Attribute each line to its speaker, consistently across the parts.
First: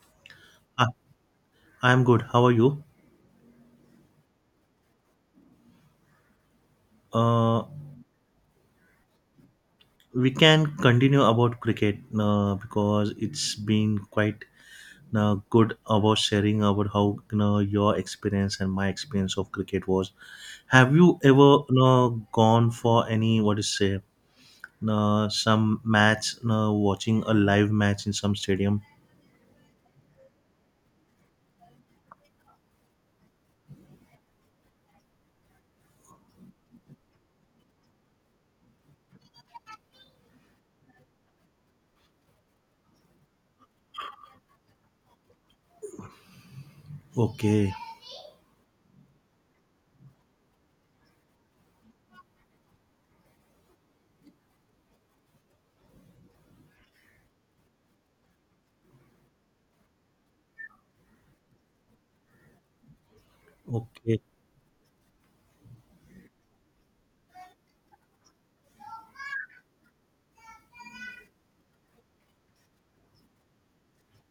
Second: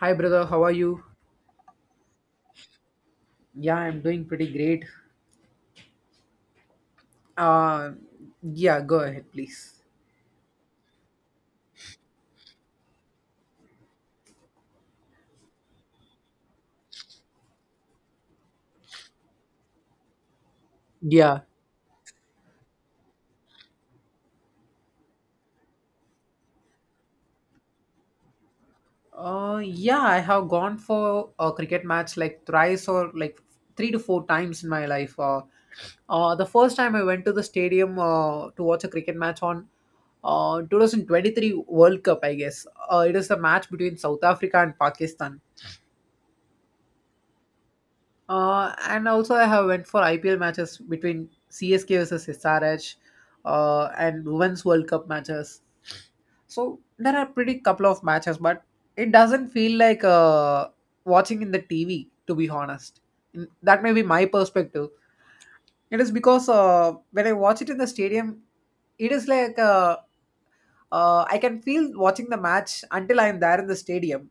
Speaker 1: Hi, brother. How are
Speaker 2: Ah,
Speaker 1: you?
Speaker 2: I'm good. How are you?
Speaker 1: Yeah, I'm doing pretty great.
Speaker 2: Uh,
Speaker 1: Uh, yeah, go ahead, please.
Speaker 2: we can continue about cricket because it's been quite good about sharing about how your experience and my experience of cricket was. Have you ever
Speaker 1: Yeah.
Speaker 2: gone for any what is say some match watching a live match in some stadium?
Speaker 1: Yeah, I have gone for a cricket match like thrice or like three to four times in my life. The first time I went to the stadium to watch a cricket match on 2023 World Cup, I guess. It is the match between South Africa and Pakistan.
Speaker 2: Okay,
Speaker 1: And also, I have went for IPL matches between CSK versus SRH and Women's World Cup matches. So there are pretty couple of matches, but it doesn't feel like watching in the TV. To be honest, Mm, that may be
Speaker 2: okay,
Speaker 1: my perspective. It is because when I watch it in the stadium, it is like a I can feel watching the match until I'm there in the stadium.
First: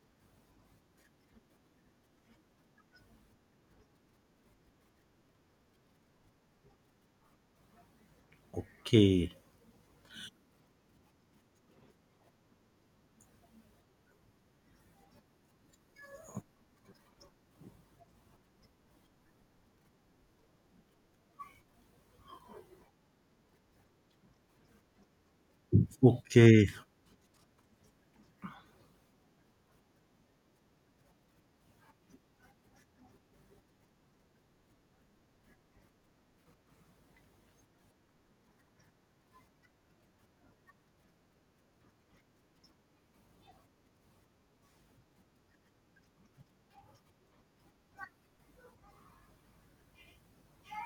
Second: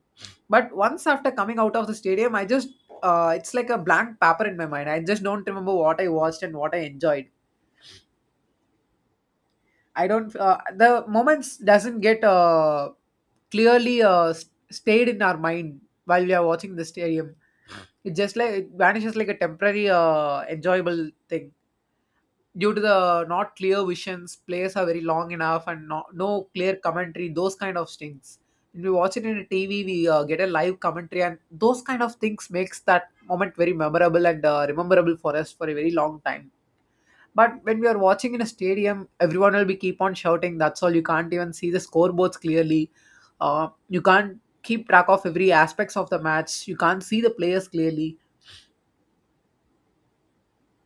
Speaker 1: But once after coming out of the stadium, I just it's like a blank paper in my mind. I just don't remember what I watched and what I enjoyed.
Speaker 2: okay,
Speaker 1: I don't The moments doesn't get clearly stayed in our mind while we are watching the stadium. It just like it vanishes like a temporary enjoyable thing, due to the not clear visions, plays are very long enough and no
Speaker 2: okay,
Speaker 1: clear commentary, those kind of things. When we watch it in a TV, we get a live commentary, and those kind of things makes that moment very memorable and rememberable for us for a very long time. But when we are watching in a stadium, everyone will be keep on shouting. That's all. You can't even see the scoreboards clearly. You can't keep track of every aspects of the match. You can't see the players clearly.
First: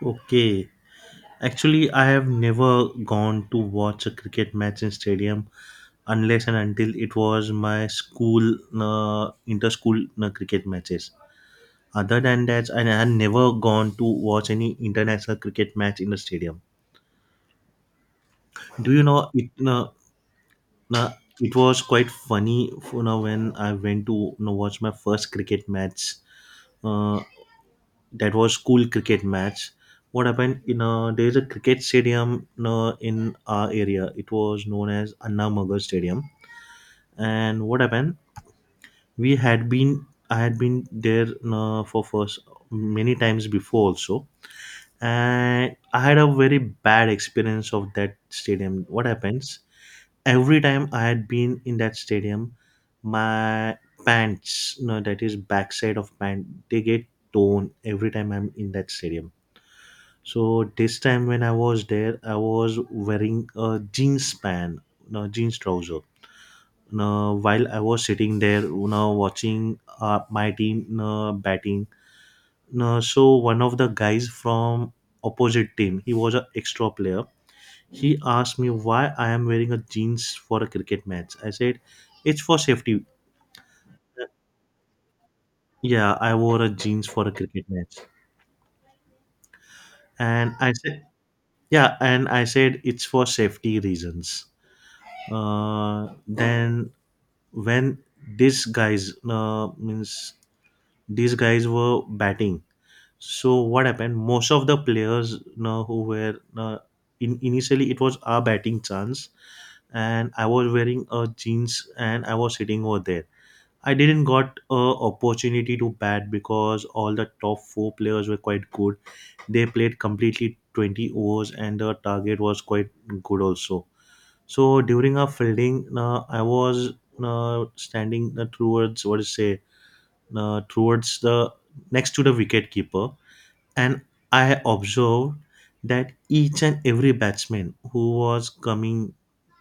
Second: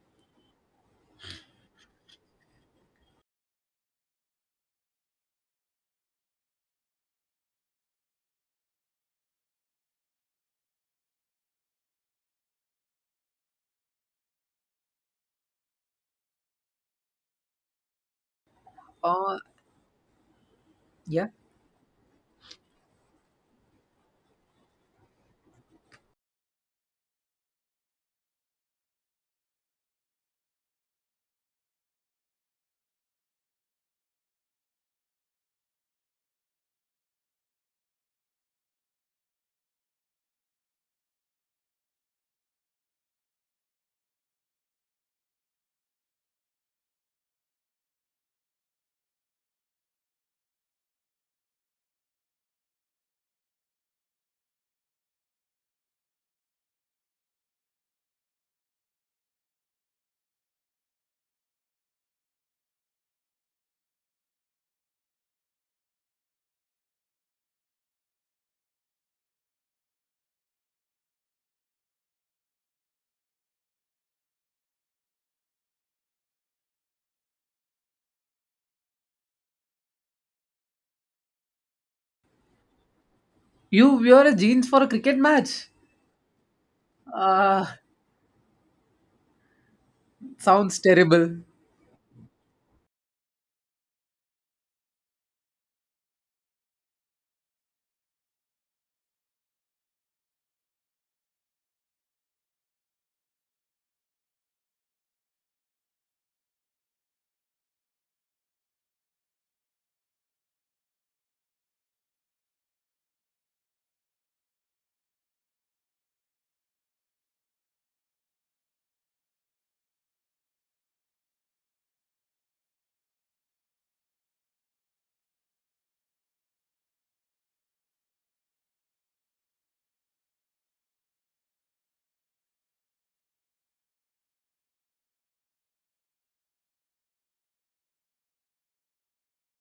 Speaker 2: okay. Actually, I have never gone to watch a cricket match in stadium unless and until it was my school inter-school cricket matches. Other than that, I had never gone to watch any international cricket match in a stadium. Do you know
Speaker 1: Uh,
Speaker 2: it? Uh,
Speaker 1: yeah.
Speaker 2: it was quite funny when I went to watch my first cricket match. Uh, that was school cricket match. What happened? You know, there is a cricket stadium in our area. It was known as Anna Magar Stadium. And what happened? We had been I had been there for first many times before also, and I had a very bad experience of that stadium. What happens every time I had been in that stadium, my pants, no, that is backside of pant, they get torn every time I'm in that stadium. So this time when I was there, I was wearing a jeans span, no, jeans trouser. Now, while I was sitting there, you know, watching my team, you know, batting, now so one of the guys from opposite team, he was an extra player. He asked me why I am wearing a jeans for a cricket match. I said, "It's for safety."
Speaker 1: You wear a jeans for a cricket match.
Speaker 2: Yeah, I wore a jeans for a
Speaker 1: Uh,
Speaker 2: cricket match, and I
Speaker 1: Sounds
Speaker 2: said,
Speaker 1: terrible.
Speaker 2: "Yeah," and I said, "It's for safety reasons." Then when these guys means these guys were batting. So what happened? Most of the players, you know, who were in initially it was our batting chance, and I was wearing a jeans and I was sitting over there. I didn't got a opportunity to bat because all the top four players were quite good. They played completely 20 overs and the target was quite good also. So during our fielding, I was standing towards what is say towards the next to the wicket keeper, and I observed that each and every batsman who was coming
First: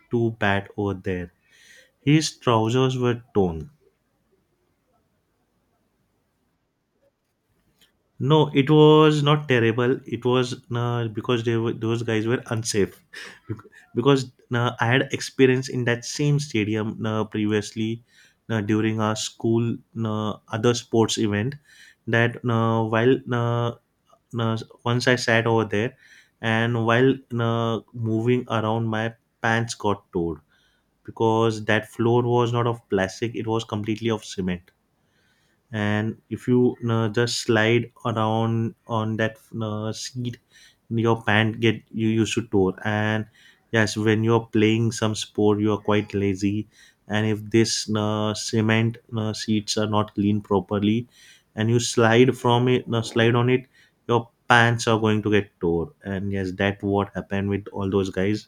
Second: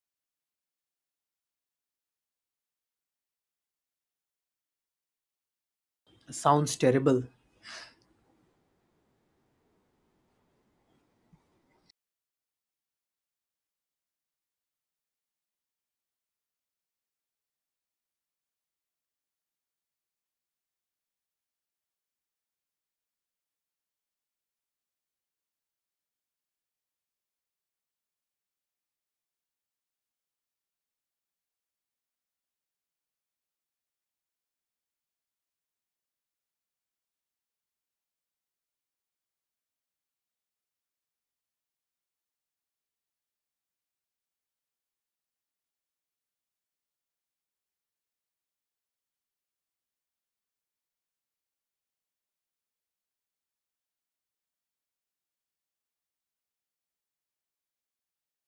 Speaker 2: to bat over there, his trousers were torn.
Speaker 1: Sounds terrible.
Speaker 2: No, it was not terrible. It was because they were, those guys were unsafe. Bec- Because I had experience in that same stadium previously during our school other sports event, that while uh, uh, once I sat over there, and while moving around, my pants got tore because that floor was not of plastic; it was completely of cement. And if you just slide around on that seat, your pant get you used to tore. And yes, when you're playing some sport you are quite lazy, and if this cement seats are not cleaned properly and you slide from it, slide on it, your pants are going to get tore. And yes, that what happened with all those guys.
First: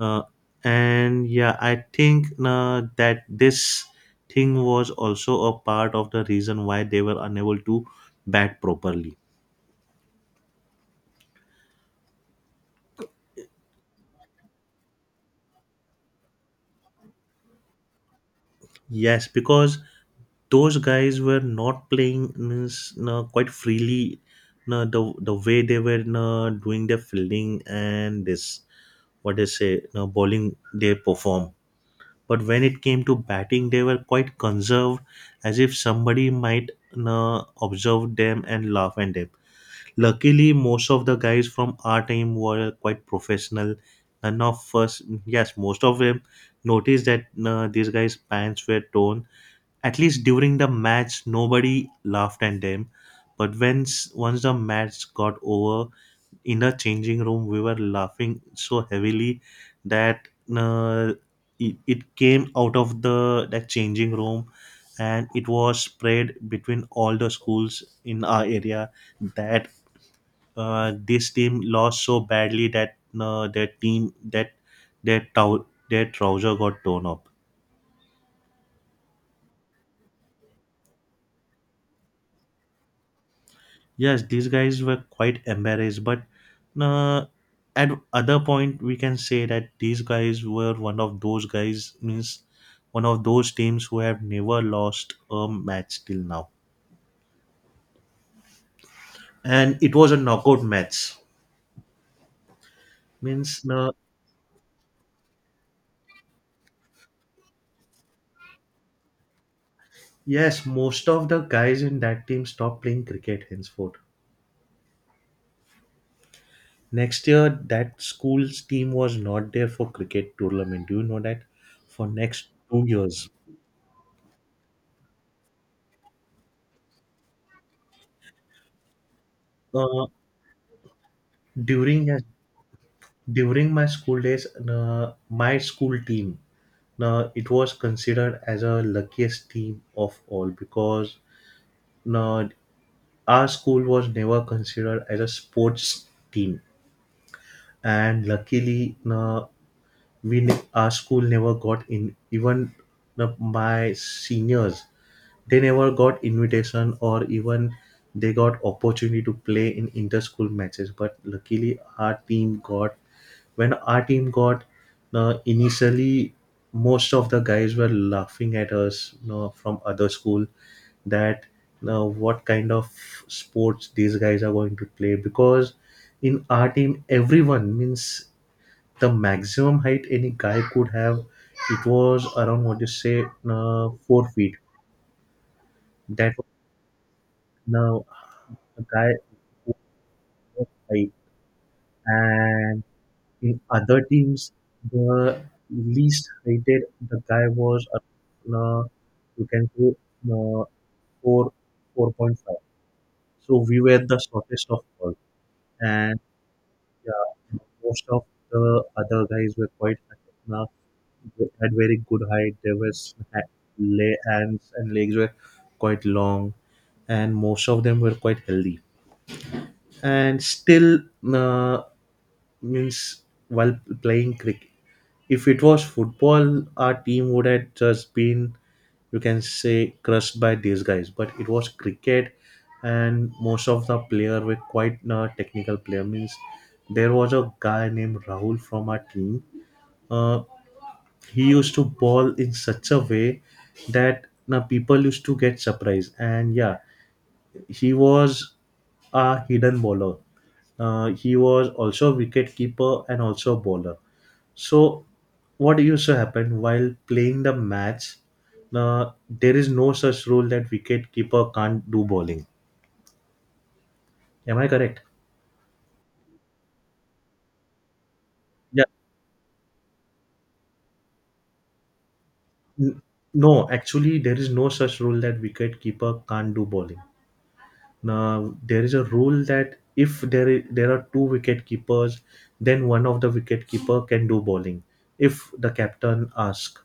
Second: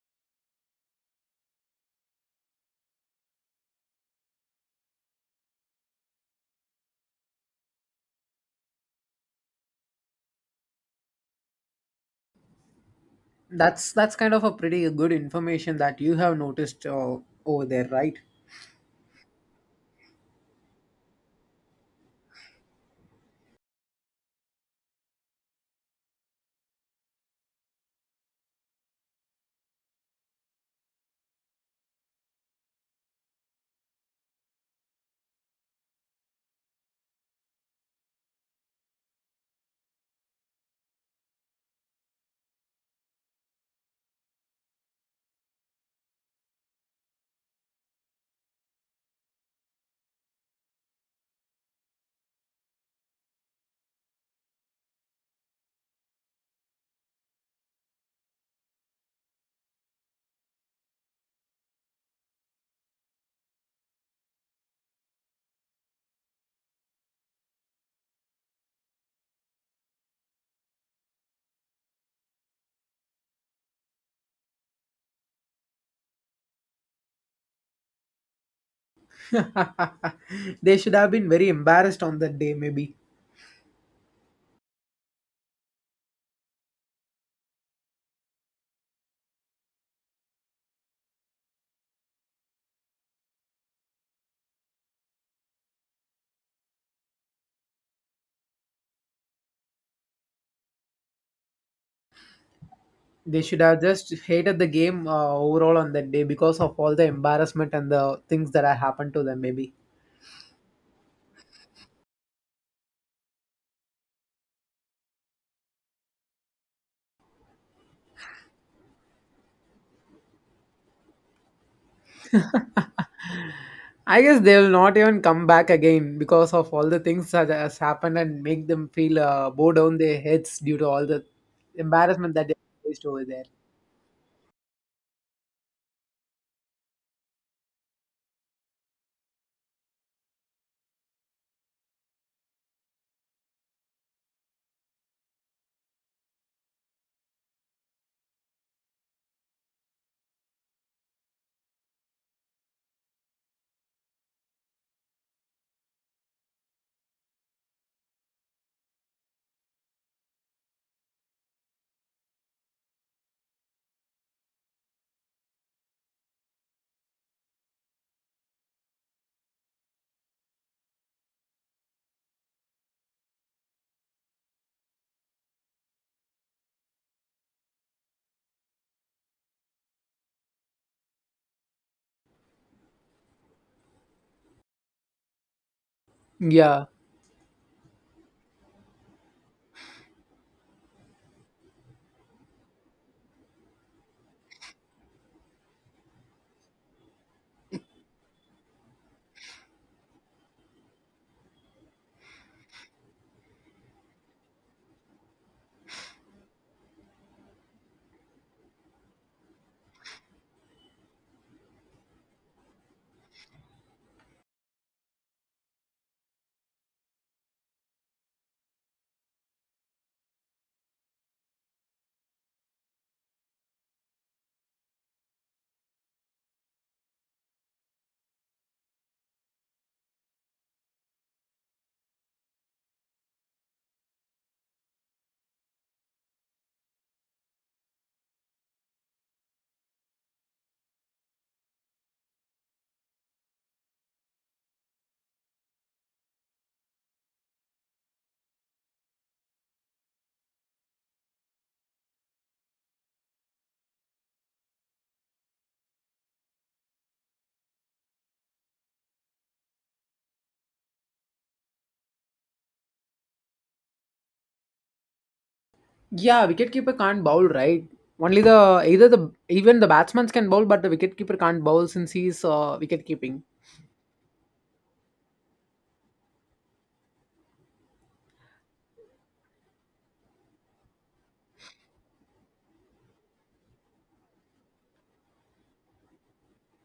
Speaker 2: uh, and yeah, I think that this thing was also a part of the reason why they were unable to bat properly.
Speaker 1: That's kind of a pretty good information that you have noticed over there, right?
Speaker 2: Yes, because those guys were not playing means no, quite freely, no, the way they were no, doing their fielding and this what they say no, bowling they perform. But when it came to batting they were quite conserved, as if somebody might no, observe them and laugh at them. Luckily most of the guys from our team were quite professional, and of first yes most of them noticed that no, these guys pants were torn. At least during the match, nobody laughed at them. But once the match got over, in the changing room, we were laughing so heavily that uh, it came out of the that changing room, and it was spread between all the schools in our area that this team lost so badly that their team that their their trouser got torn up.
Speaker 1: They should have been very embarrassed on that day. Maybe
Speaker 2: Yes, these guys were quite embarrassed, but uh, at other point we can say that these guys were one of those guys means one of those teams who have never lost a match till now, and it was a knockout match.
Speaker 1: they should
Speaker 2: Means
Speaker 1: have just hated the game overall on that day because of all the embarrassment and the things that have happened to them. Maybe
Speaker 2: Yes, most of the guys in that team stopped playing cricket henceforth. Next year that school's team was not there for cricket tournament, do you know that, for next 2 years.
Speaker 1: I guess they will not even come back again because of all the things that has happened and make them feel bow down
Speaker 2: uh,
Speaker 1: their heads due to all the
Speaker 2: during
Speaker 1: embarrassment that they faced over there.
Speaker 2: During my school days, my school team, it was considered as a luckiest team of all because uh, our school was never considered as a sports team. And luckily our school never got in even my seniors, they never got invitation or even they got opportunity to play in inter-school matches. But luckily our team got, when our team got, initially most of the guys were laughing at us, you know, from other school, that, you know, what kind of sports these guys are going to play, because in our team everyone means the maximum height any guy could have, it was around what you say, 4 feet. That was,
Speaker 1: Yeah.
Speaker 2: now, a guy who was high. And in other teams, the least heighted the guy was, you can say, uh, four 4.5. So we were the shortest of all, and yeah, most of the other guys were quite high. They had very good height. There was lay hands and legs were quite long, and most of them were quite healthy. And still, uh, means while playing cricket, if it was football, our team would have just been, you can say, crushed by these guys. But it was cricket, and most of the player were quite technical player. Means there was a guy named Rahul from our team. Uh, he used to ball in such a way that now people used to get surprised. And yeah, he was a hidden bowler. He was also a wicket keeper and also a bowler. So what used to happen while playing the match, uh, there is no such rule that wicket keeper can't do bowling, am I correct?
Speaker 1: Yeah, wicketkeeper can't bowl, right? Only the
Speaker 2: Yeah,
Speaker 1: either the even the batsmen can bowl, but the wicketkeeper can't bowl since he's
Speaker 2: N-
Speaker 1: wicket keeping.
Speaker 2: no, actually there is no such rule that wicket keeper can't do bowling. Now there is a rule that if there are two wicket keepers, then one of the wicket keeper can do bowling if the captain asks.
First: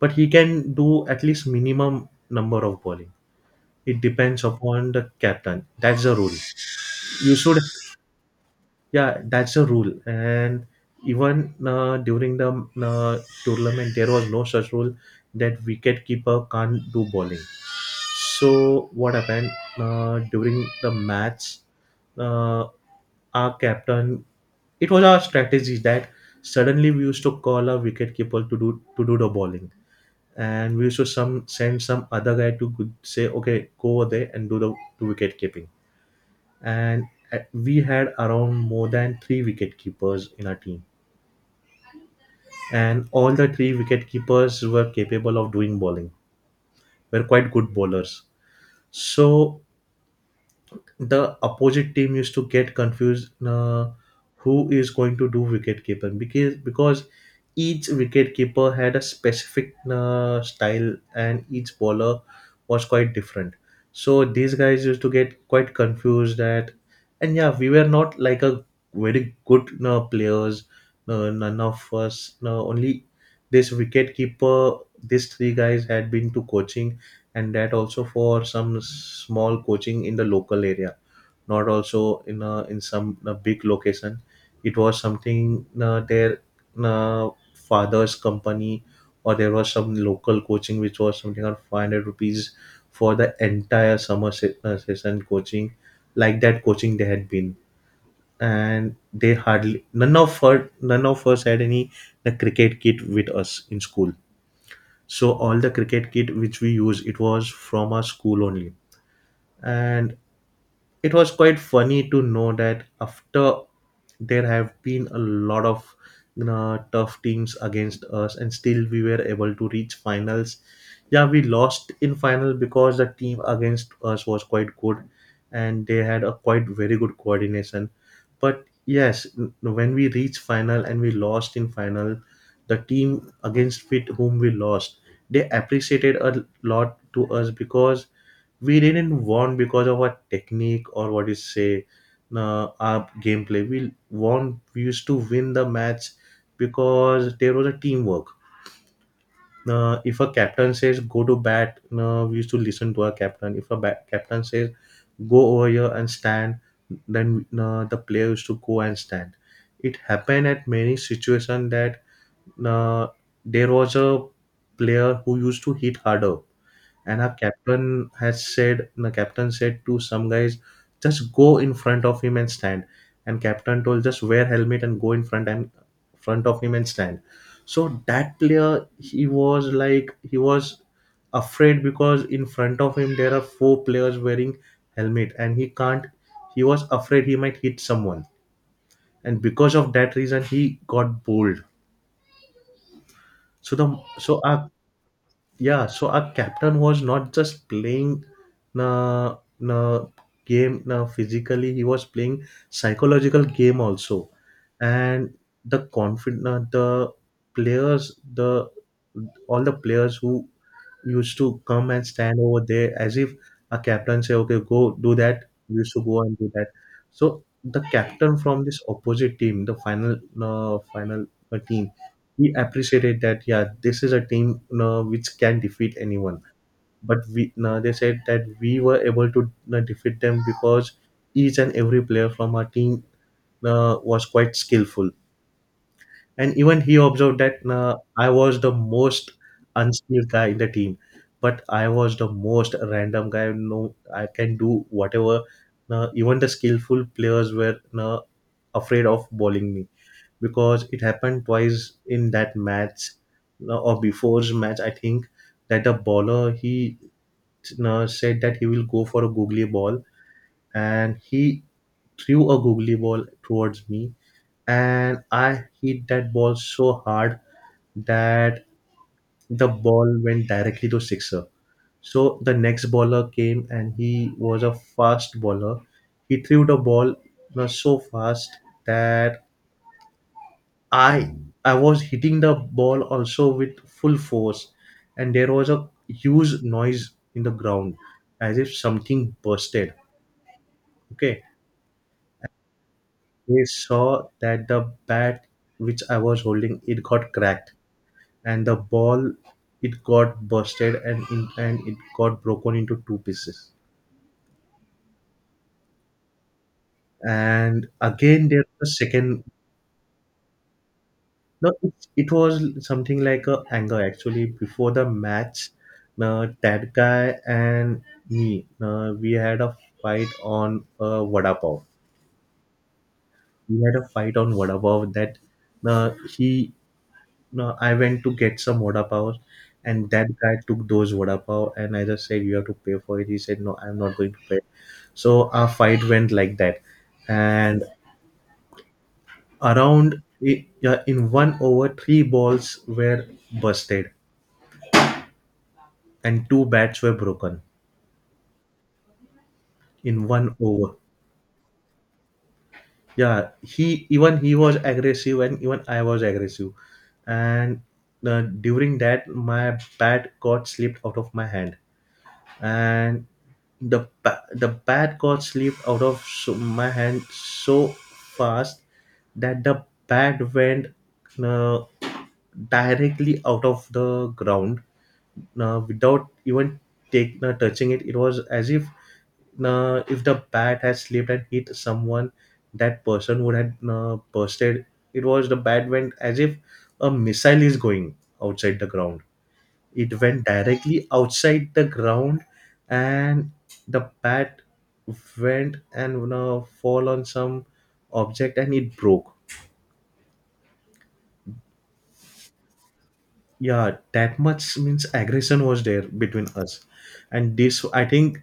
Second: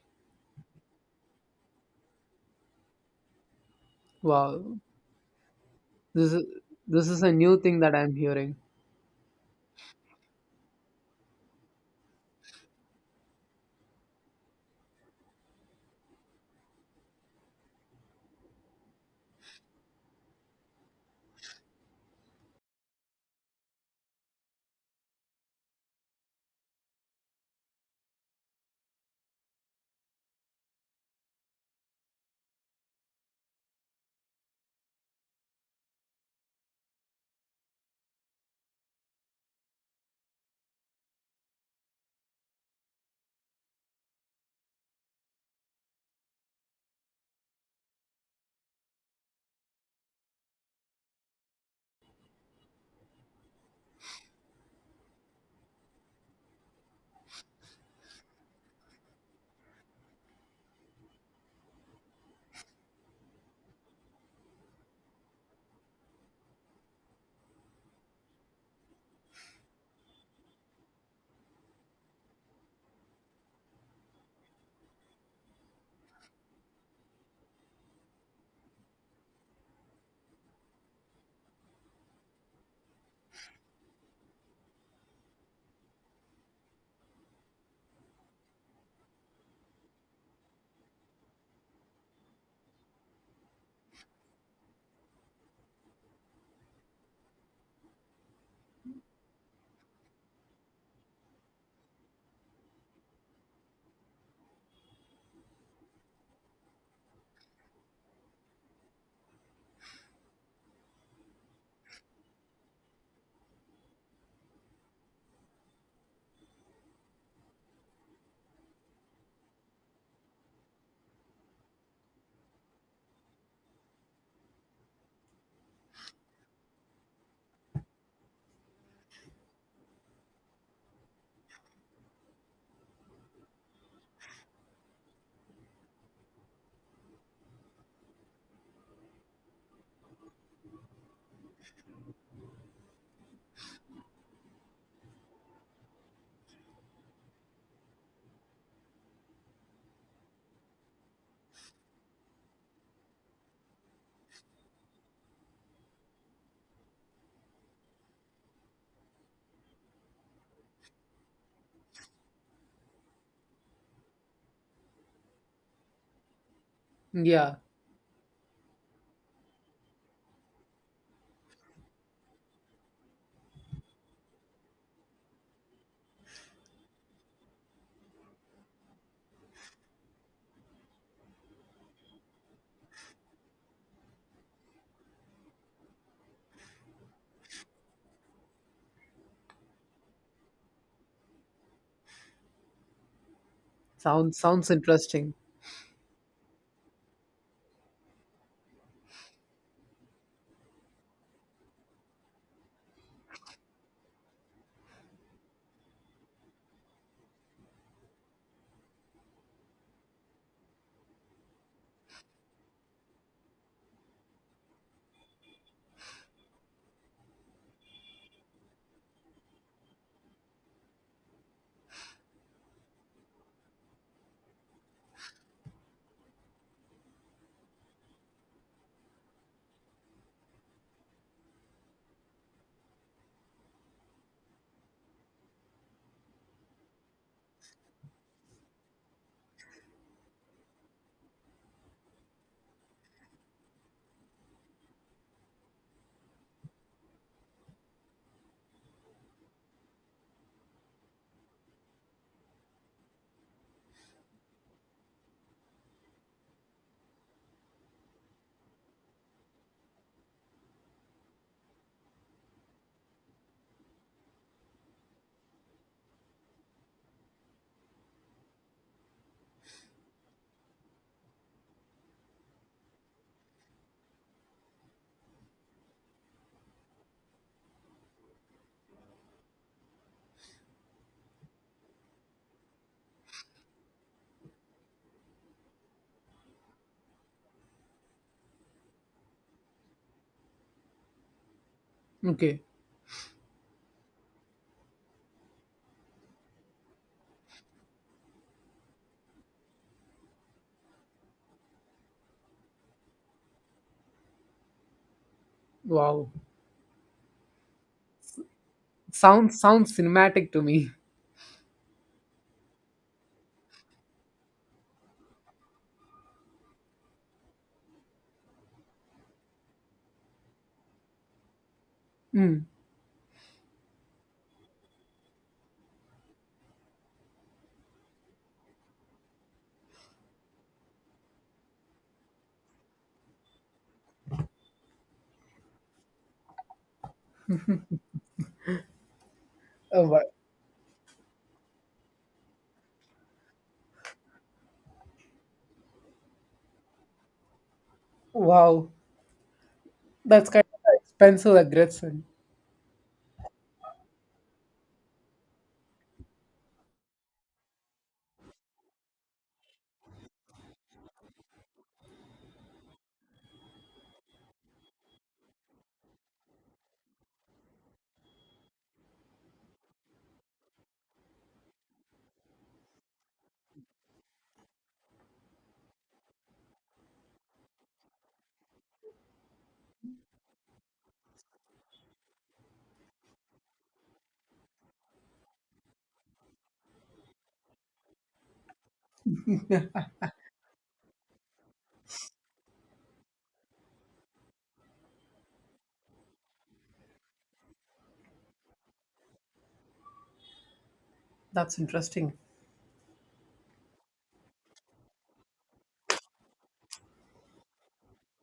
Speaker 2: But he can do at least minimum number of bowling. It depends
Speaker 1: Wow,
Speaker 2: upon the captain. That's the
Speaker 1: this
Speaker 2: rule.
Speaker 1: is this is a
Speaker 2: You
Speaker 1: new
Speaker 2: should.
Speaker 1: thing that I'm hearing.
Speaker 2: Yeah, that's the rule. And even during the uh, tournament, there was no such rule that wicket keeper can't do bowling. So what happened during the match? uh, our captain, it was our strategy that suddenly we used to call our wicketkeeper to do the bowling, and we used to some send some other guy to say okay go over there and do the do wicket keeping. And we had around more than three wicket keepers in our team, and all the three wicket keepers were capable of doing bowling, were quite good bowlers. So the opposite team used to get confused, who is going to do wicket keeping, because each wicket keeper had a specific style, and each bowler was quite different. So these guys used to get quite confused at. And yeah, we were not like a very good players. None of us Only this wicket keeper, these three guys had been to coaching, and that also for some small coaching in the local area, not also in in some big location. It was something their father's company, or there was some local coaching which was something around 500 rupees for the entire summer session coaching, like that coaching they had been. And they hardly none of us had any the cricket kit with us in school, so all the cricket kit which we use it was from our school only. And it was quite funny to know that after there have been a lot of, you know, tough teams against us, and still we were able to reach finals. Yeah, we lost in final because the team against us was quite good, and they had a quite very good coordination. But yes, when we reached final and we lost in final, the team against with whom we lost, they appreciated a lot to us, because we didn't want because of our technique or what you say, our gameplay we won, we used to win the match, because there was a teamwork. If a captain says go to bat, we used to listen to our captain. If a captain Says go over here and stand. Then the player used to go and stand. It happened at many situations that uh, there was a player who used to hit harder, and our
Speaker 1: Yeah,
Speaker 2: captain has said the captain said to some guys, just go in front of him and stand. And captain told just wear helmet and go in front and front of him and stand. So that player, he was like, he was afraid because in front of him there are four players wearing helmet, and he can't, he was afraid he might hit someone, and because of that reason he got bowled. so the
Speaker 1: sounds
Speaker 2: so our
Speaker 1: sounds interesting.
Speaker 2: yeah, so our captain was not just playing na na game na physically, he was playing psychological game also. And the confident, the players, the all the players who used to come and stand over there, as if a captain say, okay, go do that. We used to go and do that. So the captain from this opposite team, the final final team, he appreciated that. Yeah, this is a team which can defeat anyone. But we they said that we were able to defeat them because each and every player from our team was quite skillful. And even he observed that I was the most unskilled guy in the team, but I was the most random guy. No, I can do whatever. Even the skillful players were afraid of bowling me, because it happened twice in that match or before's match. I think that the bowler he said that he will go for a googly ball, and he threw a googly ball towards me, and I hit that ball so hard that the ball went directly to sixer. So the next bowler came and he was a fast bowler. He threw the ball so fast that I I was hitting the ball also with full force, and there was a huge noise in the ground as if something bursted. Okay.
Speaker 1: Okay,
Speaker 2: They saw that the bat which I was holding it got cracked, and the ball it got busted and and it got broken into two pieces.
Speaker 1: wow,
Speaker 2: And again, there's a second.
Speaker 1: sounds cinematic to me.
Speaker 2: No, it was something like a anger actually. Before the match, that guy and me, we had a fight on vada pav.
Speaker 1: Hmm.
Speaker 2: We had a fight on vada pav that uh, he No, I went to get some vada pav, and that guy took those vada pav, and I just said, "You have to pay for it." He said, "No, I'm not going to pay." So our fight went like that, and
Speaker 1: Oh,
Speaker 2: around
Speaker 1: wa-
Speaker 2: yeah, in one over, three balls were busted, and two bats were broken
Speaker 1: wow,
Speaker 2: in
Speaker 1: that's
Speaker 2: one
Speaker 1: kind of
Speaker 2: over.
Speaker 1: expensive aggression.
Speaker 2: Yeah, he was aggressive, and even I was aggressive, and during that, my bat got slipped out of my hand and the the bat got slipped out of my hand so fast that the bat went uh, directly out of the ground without even touching it. It was as if the bat had slipped and hit someone, that person would have bursted. It was the bat went as if a missile is going outside the ground. It went directly outside the ground, and the bat went and you know, fall on some object, and it broke.
Speaker 1: That's interesting.
Speaker 2: Yeah, that much means aggression was there between us. And this I think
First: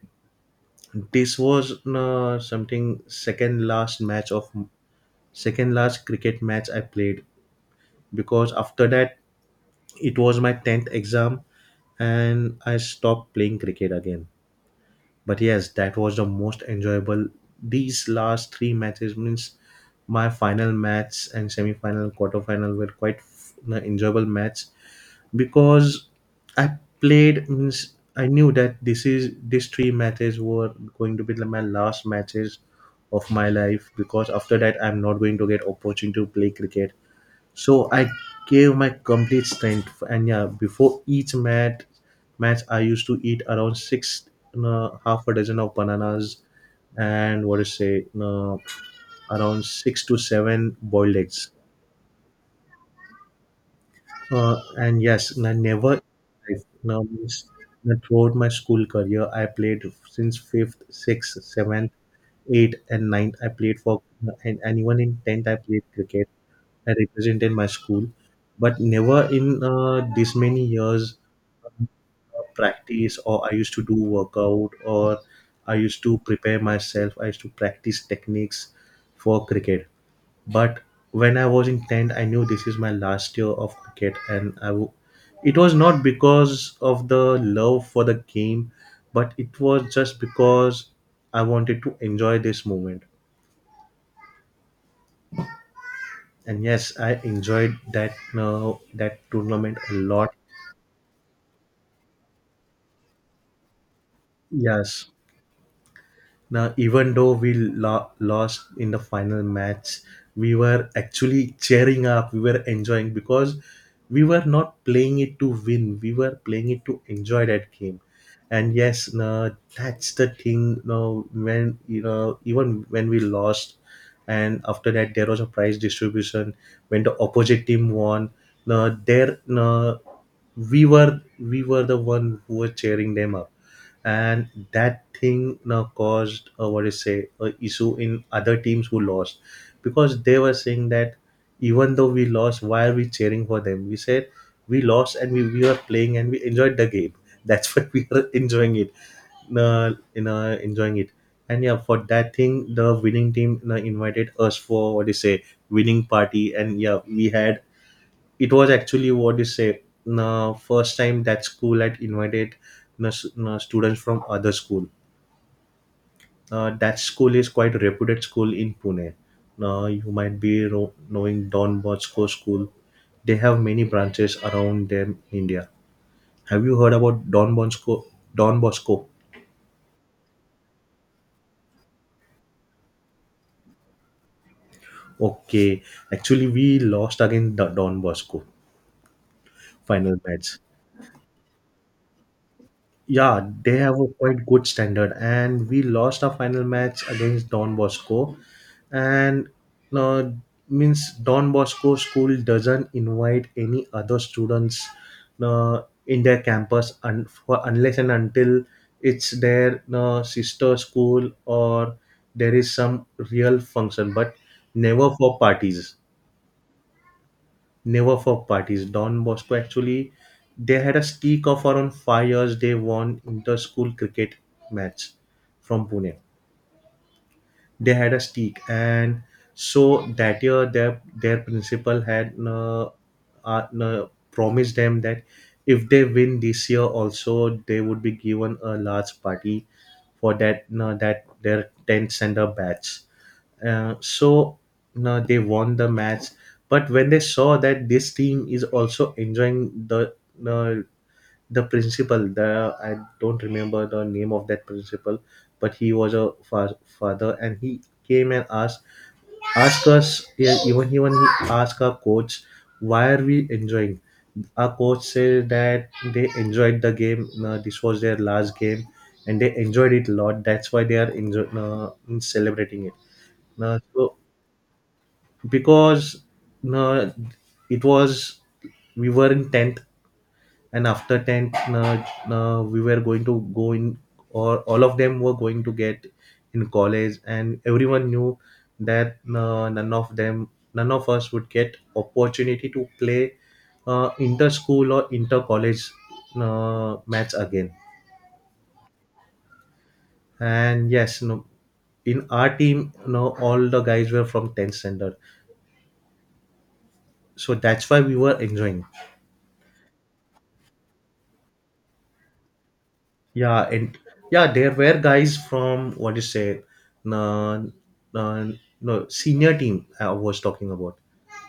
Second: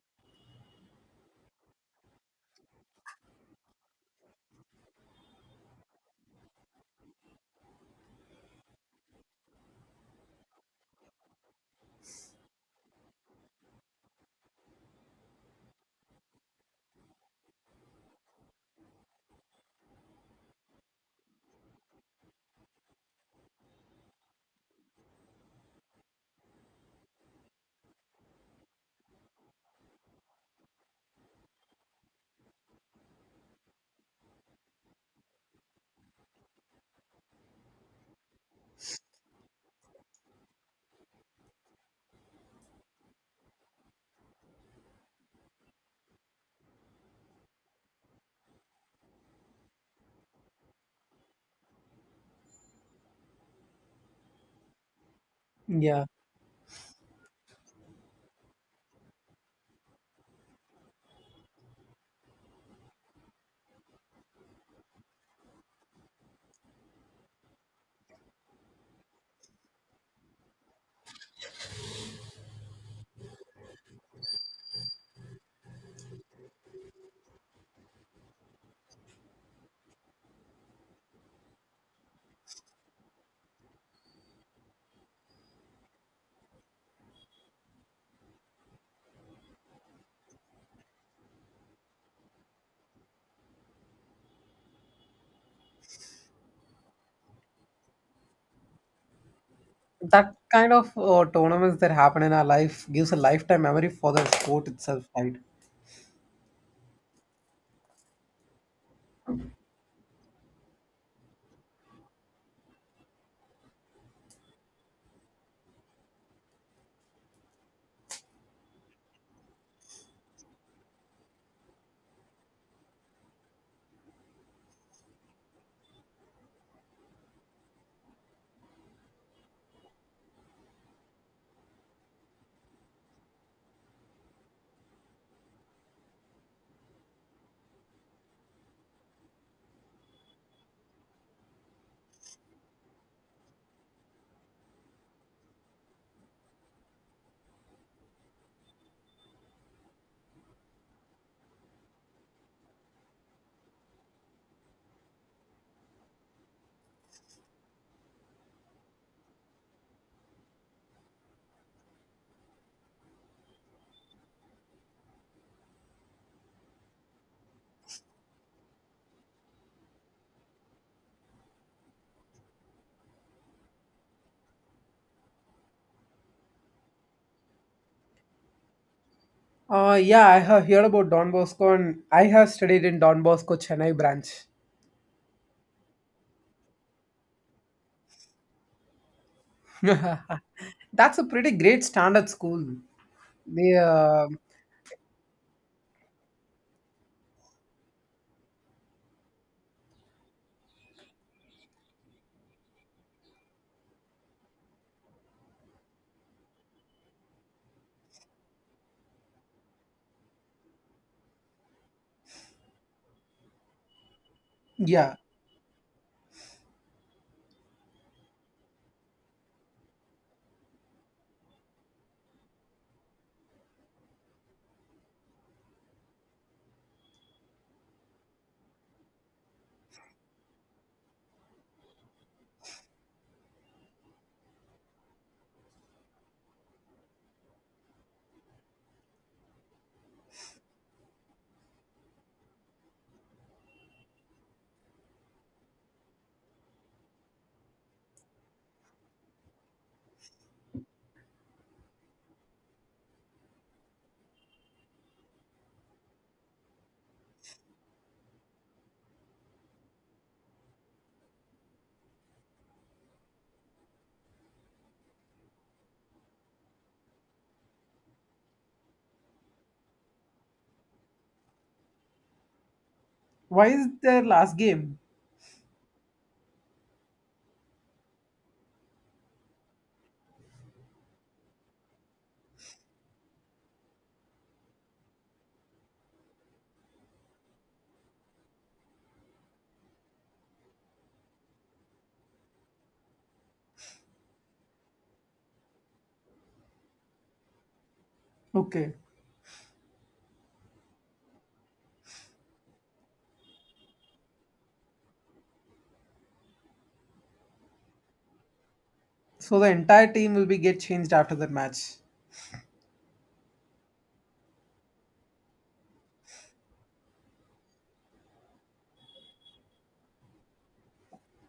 Speaker 2: this was something second last match of second last cricket match I played, because after that it was my tenth exam and I stopped playing cricket again. But yes, that was the most enjoyable. These last three matches means my final match and semi-final, quarter-final were quite enjoyable match, because I played means I knew that this is these three matches were going to be my last matches of my life, because after that I'm not going to get opportunity to play cricket. So I gave my complete strength, and yeah, before each match, I used to eat around six, half a dozen of bananas, and what to say, around six to seven boiled eggs. And yes, I never
Speaker 1: Yeah,
Speaker 2: now means that throughout my school career, I played since fifth, sixth, seventh, eighth, and ninth. I played for and even in tenth, I played cricket. I represented my school, but never in this many years um, practice, or I used to do workout, or I used to prepare myself. I used to practice techniques for cricket. But when I was in 10th, I knew this is my last year of cricket, and it was not because of the love for the game, but it was just because I wanted to enjoy this moment. And yes, I enjoyed that that tournament a lot.
Speaker 1: that kind of tournaments that happen in our life gives a lifetime memory for the sport itself,
Speaker 2: Yes.
Speaker 1: right?
Speaker 2: Now, even though we lost in the final match, we were actually cheering up. We were enjoying because we were not playing it to win. We were playing it to enjoy that game. And yes, no, that's the thing. No, when you know, even when we lost, and after that there was a prize distribution. When the opposite team won, no, there, no, we were the one who were cheering them up. And that thing now caused what do you say, a issue in other teams who lost, because they were saying that even though we lost, why are we cheering for them. We said we lost, and we were playing and we enjoyed the game that's what we were enjoying it, you know, enjoying it. And yeah, for that thing the winning team, you know, invited us for what do you say, winning party, and yeah we had, it was actually what you say the first time that school had invited the students from other school. That school is quite a reputed school in Pune. Now you might be knowing Don Bosco school, they have many branches around them in India. Have you heard about Don Bosco? Don Bosco?
Speaker 1: Yeah, I have heard about Don Bosco and I have studied in Don Bosco Chennai branch.
Speaker 2: Okay. Actually we lost against the Don Bosco final match.
Speaker 1: That's a pretty great standard school.
Speaker 2: Yeah,
Speaker 1: They,
Speaker 2: they have a quite good standard, and we lost our final match against Don Bosco, and uh, means Don Bosco school doesn't invite any other students in their campus unless and until it's their sister school or there is some real function, but never
Speaker 1: yeah.
Speaker 2: for parties, never for parties. Don Bosco actually, they had a streak of around 5 years. They won inter-school cricket match from Pune. They had a stick, and so that year their principal had promised them that if they win this year also, they would be given a large party for that that their 10th center batch. So no, they won the match. But when they saw that this team is also enjoying uh, the principal, the I don't remember the name of that principal, but he was a father, and he came and asked, asked us, yeah, even he asked our coach why are we enjoying. Our coach said that they enjoyed the game, this was their last game and they enjoyed it a lot, that's why they are celebrating it.
Speaker 1: Why is
Speaker 2: So
Speaker 1: their last game?
Speaker 2: because uh, it was we were in 10th, and after 10th we were going to go in, or all of them were going to get in college, and everyone knew that none of them, none of us would get opportunity to play inter school or inter college match again.
Speaker 1: Okay.
Speaker 2: And yes, no, in our team you all the guys were from 10th standard, so that's why we were enjoying.
Speaker 1: So the entire team will be get changed after that match.
Speaker 2: Yeah, and yeah, there were guys from what you say, no, no, no senior team. I was talking about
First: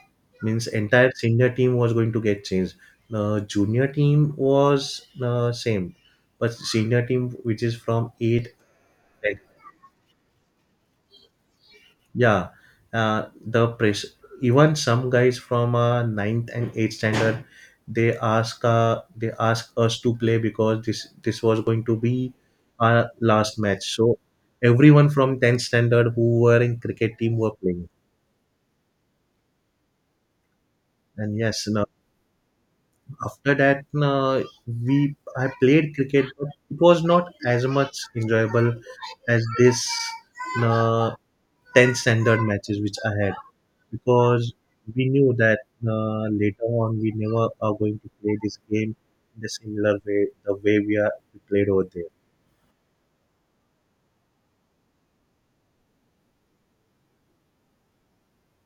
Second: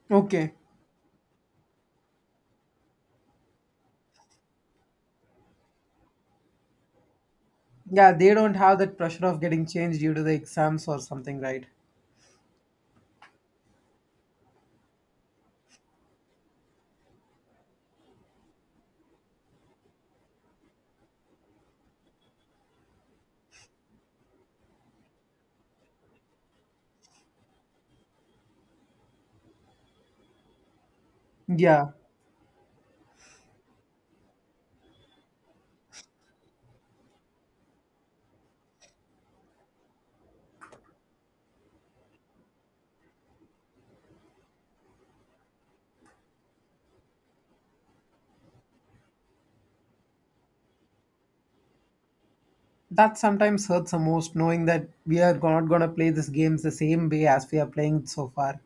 Speaker 1: Okay.
Speaker 2: means entire senior team was going to get changed. The junior team was the same, but senior team which is
Speaker 1: Yeah,
Speaker 2: from
Speaker 1: they don't
Speaker 2: eight,
Speaker 1: have that pressure
Speaker 2: like,
Speaker 1: of getting changed due to the exams or something, right?
Speaker 2: yeah, the press. Even some guys from ninth and eighth standard, they ask us to play because this was going to be our last match. So everyone from tenth standard who were in cricket team were playing. And yes, no,
Speaker 1: Yeah.
Speaker 2: after that, no, we I played cricket, but it was not as much enjoyable as this, no, tenth standard matches which I had. Because we knew that later on we never are going to play this game in the similar way the way we played over there.
Speaker 1: That sometimes hurts the most knowing that we are not gonna play these games the same way as we are playing so far.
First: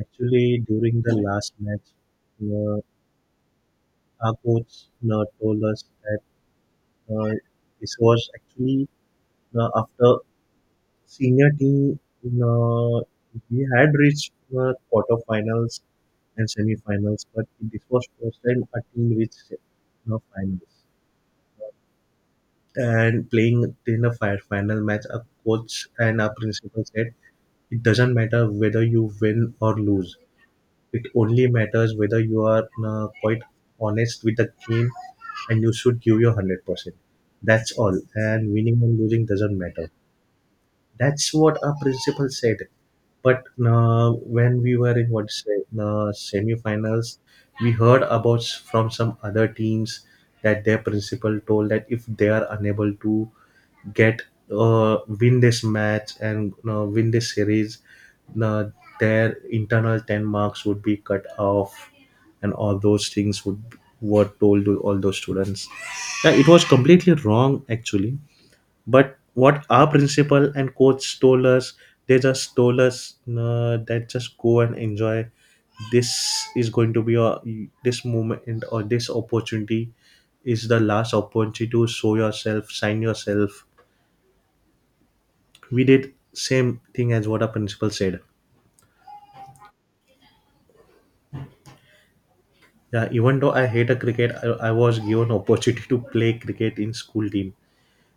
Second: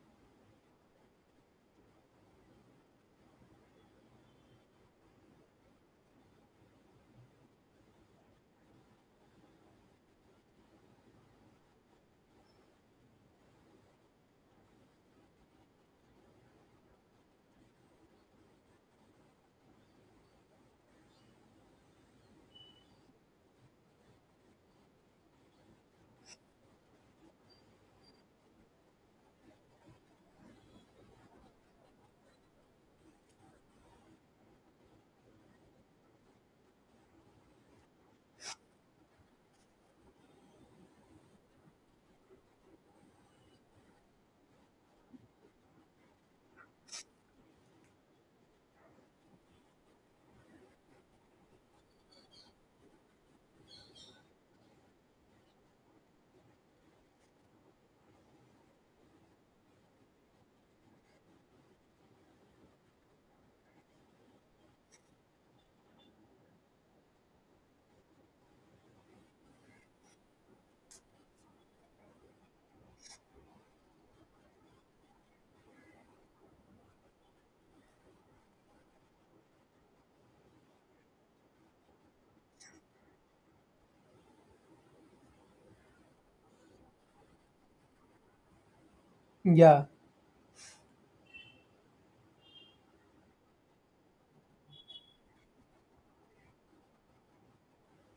Speaker 2: Actually, during the last match, uh, our coach told us that uh, this was actually after senior team uh, we had reached quarterfinals and semifinals, but this was first time a team reached finals. And playing in a final match, our coach and our principal said, it doesn't matter whether you win or lose. It only matters whether you are quite honest with the game and you should give your 100%. That's all. And winning and losing doesn't matter. That's what our principal said. But when we were in what say, semi-finals, we heard about from some other teams that their principal told that if they are unable to get win this match and win this series, uh, their internal ten marks would be cut off, and all those things would were told to all those students. Yeah, it was completely wrong actually, but what our principal and coach told us, they just told us that just go and enjoy. This is going to be a this moment or this opportunity is the last opportunity to show yourself, sign yourself. We did same thing as what our principal said.
Speaker 1: Yeah.
Speaker 2: Yeah, even though I hate a cricket, I was given opportunity to play cricket in school team.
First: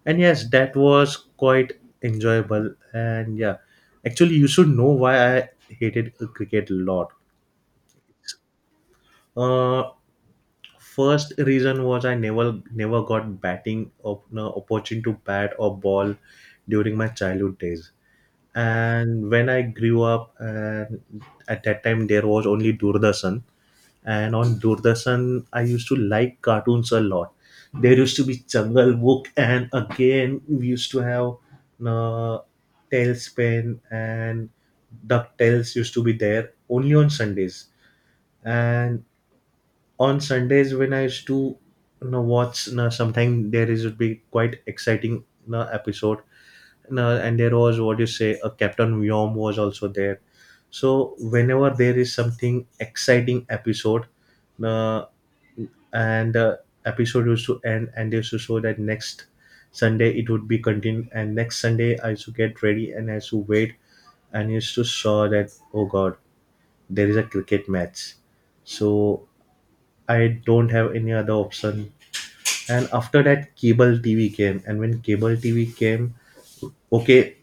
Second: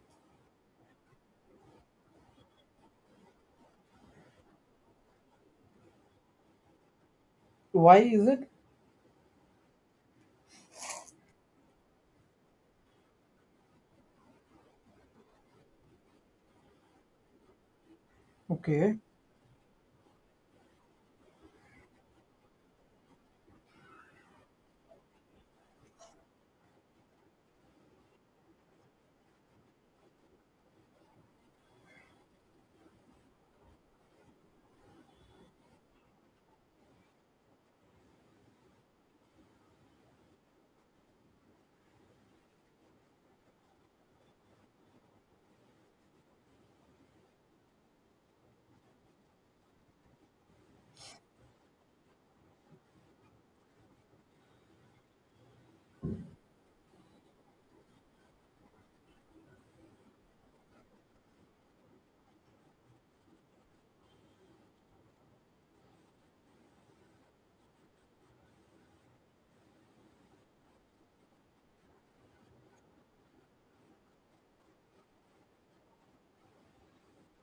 Speaker 2: And yes, that was quite enjoyable. And yeah, actually, you should know why I hated cricket a lot.
Speaker 1: Why is it?
Speaker 2: Uh, First reason was I never got batting op- no, opportunity to bat or ball during my childhood days.
Speaker 1: Okay.
Speaker 2: And when I grew up, and at that time there was only Doordarshan, and on Doordarshan, I used to like cartoons a lot. There used to be Jungle Book, and again we used to have uh, Tailspin and DuckTales used to be there only on Sundays. And on Sundays, when I used to watch, sometimes there is would be quite exciting episode. You know, and there was what you say, a Captain Yom was also there. So whenever there is something exciting episode, uh, and the episode used to end and they used to show that next Sunday it would be continued, and next Sunday I used to get ready and I used to wait and used to saw that, oh god, there is a cricket match. So I don't have any other option. And after that cable TV came, and when cable TV came, okay,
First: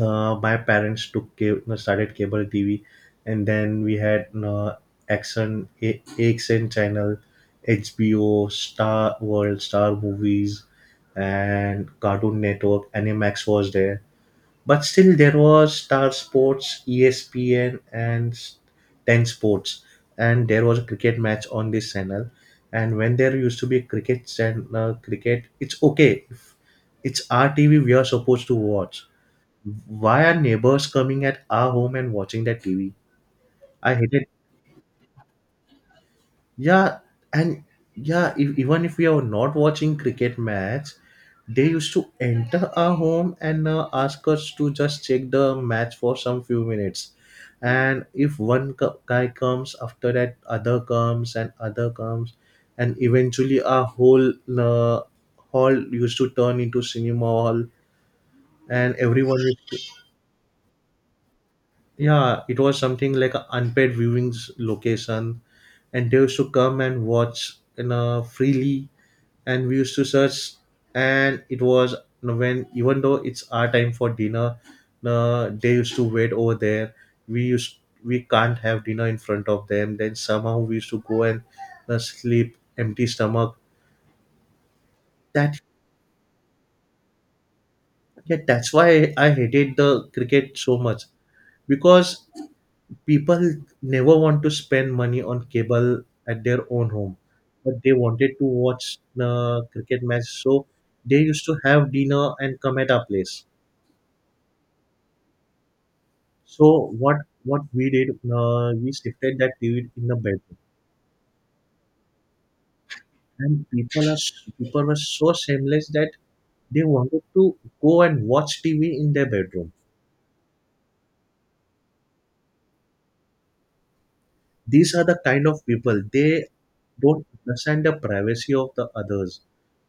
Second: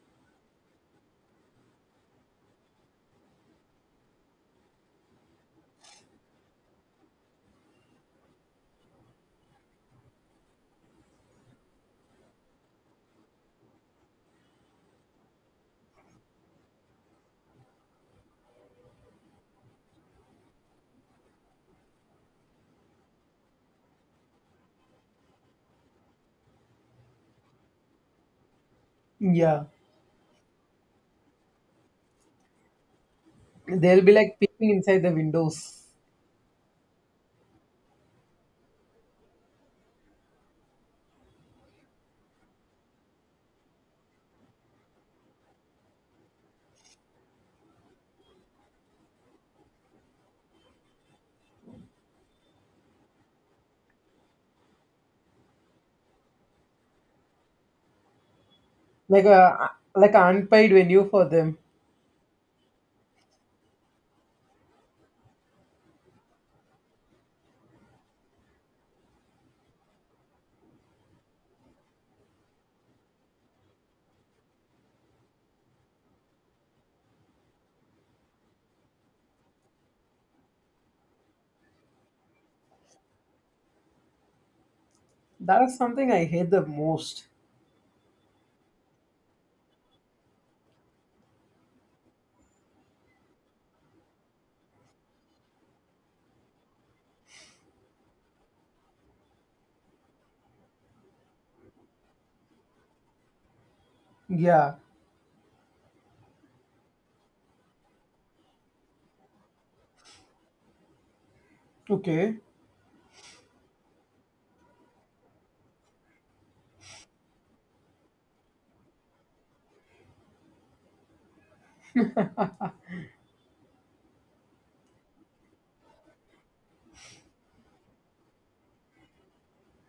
Speaker 2: my parents took cable, started cable TV, and then we had Action, AXN channel, HBO, Star World, Star Movies, and Cartoon Network. Animax was there, but still there was Star Sports, ESPN, and Ten Sports, and there was a cricket match on this channel. And when there used to be a cricket channel, cricket, it's okay. If it's our TV, we are supposed to watch.
Speaker 1: Yeah,
Speaker 2: Why are neighbors coming at our home and watching that TV? I
Speaker 1: they'll be
Speaker 2: hate it.
Speaker 1: like peeping inside the windows,
Speaker 2: Yeah, and yeah, if, even if we are not watching cricket match, they used to enter our home and ask us to just check the match for some few minutes. And if one guy comes, after that other comes, and eventually our whole uh, hall used to turn into cinema hall, and
Speaker 1: like
Speaker 2: everyone used
Speaker 1: a
Speaker 2: to,
Speaker 1: like an unpaid venue for them.
Speaker 2: yeah, it was something like a unpaid viewings location, and they used to come and watch, you know, freely. And we used to search, and it was, you know, when even though it's our time for dinner, you know, they used to wait over there. We used, we can't have dinner in front of them, then somehow we used to go and, you know, sleep empty stomach. That,
Speaker 1: That's something I hate the most.
Speaker 2: yeah, that's why I hated the cricket so much, because people never want to spend money on cable at their own home, but they wanted to watch the cricket match, so they used to have dinner and come at our place.
Speaker 1: Yeah.
Speaker 2: So what what we did, we shifted that TV in the bedroom,
Speaker 1: Okay.
Speaker 2: and people were so shameless that they wanted to go and watch TV in their bedroom. These are the kind of people, they don't understand the privacy of the others.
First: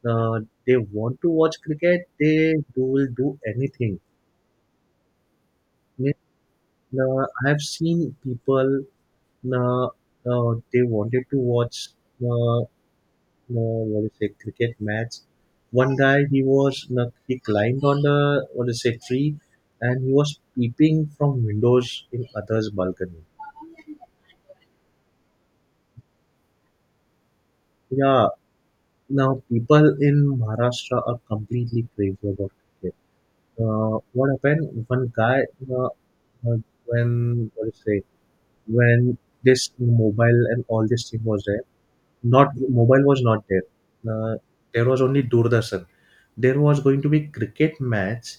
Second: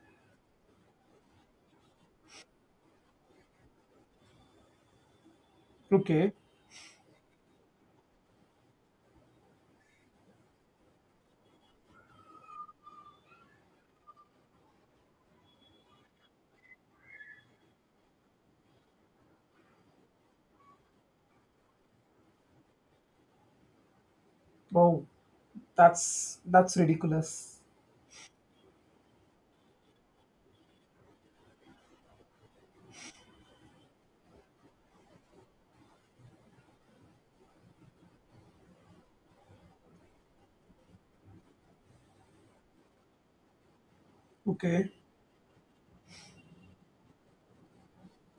Speaker 2: uh, they want to watch cricket, they do will do anything.
Speaker 1: Okay.
Speaker 2: Mean- I have seen people, uh, they wanted to watch, uh, what do you say, cricket match. One guy, he was he climbed on the, what do you say, tree, and he was peeping from windows in others balcony.
Speaker 1: Wow. That's ridiculous.
Speaker 2: Yeah. Now, people in Maharashtra are completely crazy about cricket. What happened? One guy, uh, uh, when what do you say? When this mobile and all this thing was there, not mobile, was not there. There
Speaker 1: Okay.
Speaker 2: was only Doordarshan. There was going to be cricket match.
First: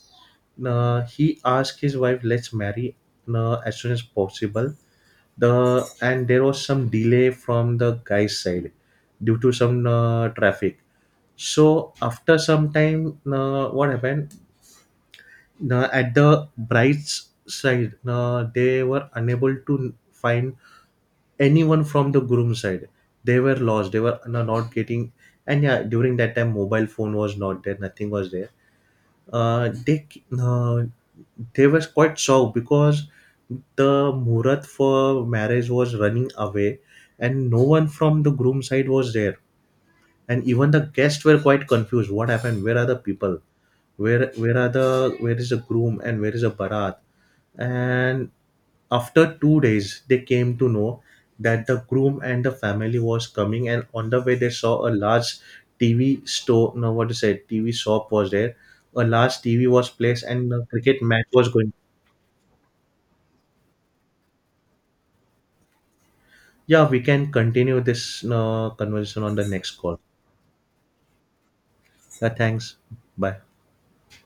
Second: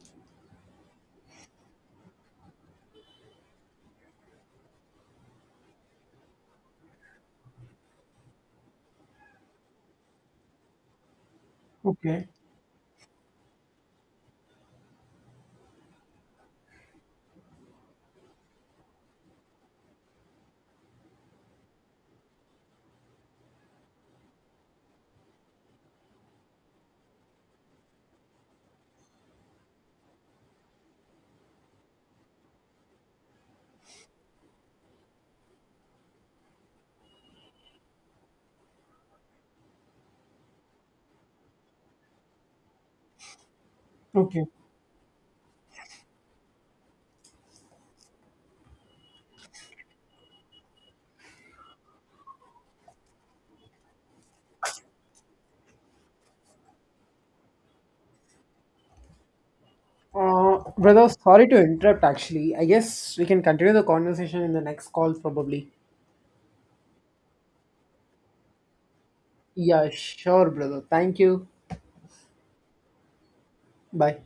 Speaker 2: He asked his wife, "Let's marry as soon as possible." the And there was some delay from the guy's side due to some traffic. So
Speaker 1: Okay.
Speaker 2: after some time, what happened? At the bride's side, they were unable to find anyone from the groom side. They were lost, they were not getting. And yeah, during that time mobile phone was not there, nothing was there. They, uh, they was quite shocked because the murat for marriage was running away, and no one from the groom side was there, and even the guests were quite confused. What happened? Where are the people?
Speaker 1: Okay.
Speaker 2: Where is the groom and where is the barat? And after 2 days they came to know that the groom and the family was coming, and on the way they saw a large tv store no what to say, TV shop was there. A large TV was placed and a cricket
Speaker 1: Brother,
Speaker 2: match was
Speaker 1: sorry to
Speaker 2: going.
Speaker 1: interrupt. Actually, I guess we can continue the conversation in the next call, probably.
Speaker 2: Yeah, we can continue this conversation on the next
Speaker 1: Yeah.
Speaker 2: call.
Speaker 1: Sure, brother. Thank you.
Speaker 2: Yeah, thanks. Bye.
Speaker 1: Bye.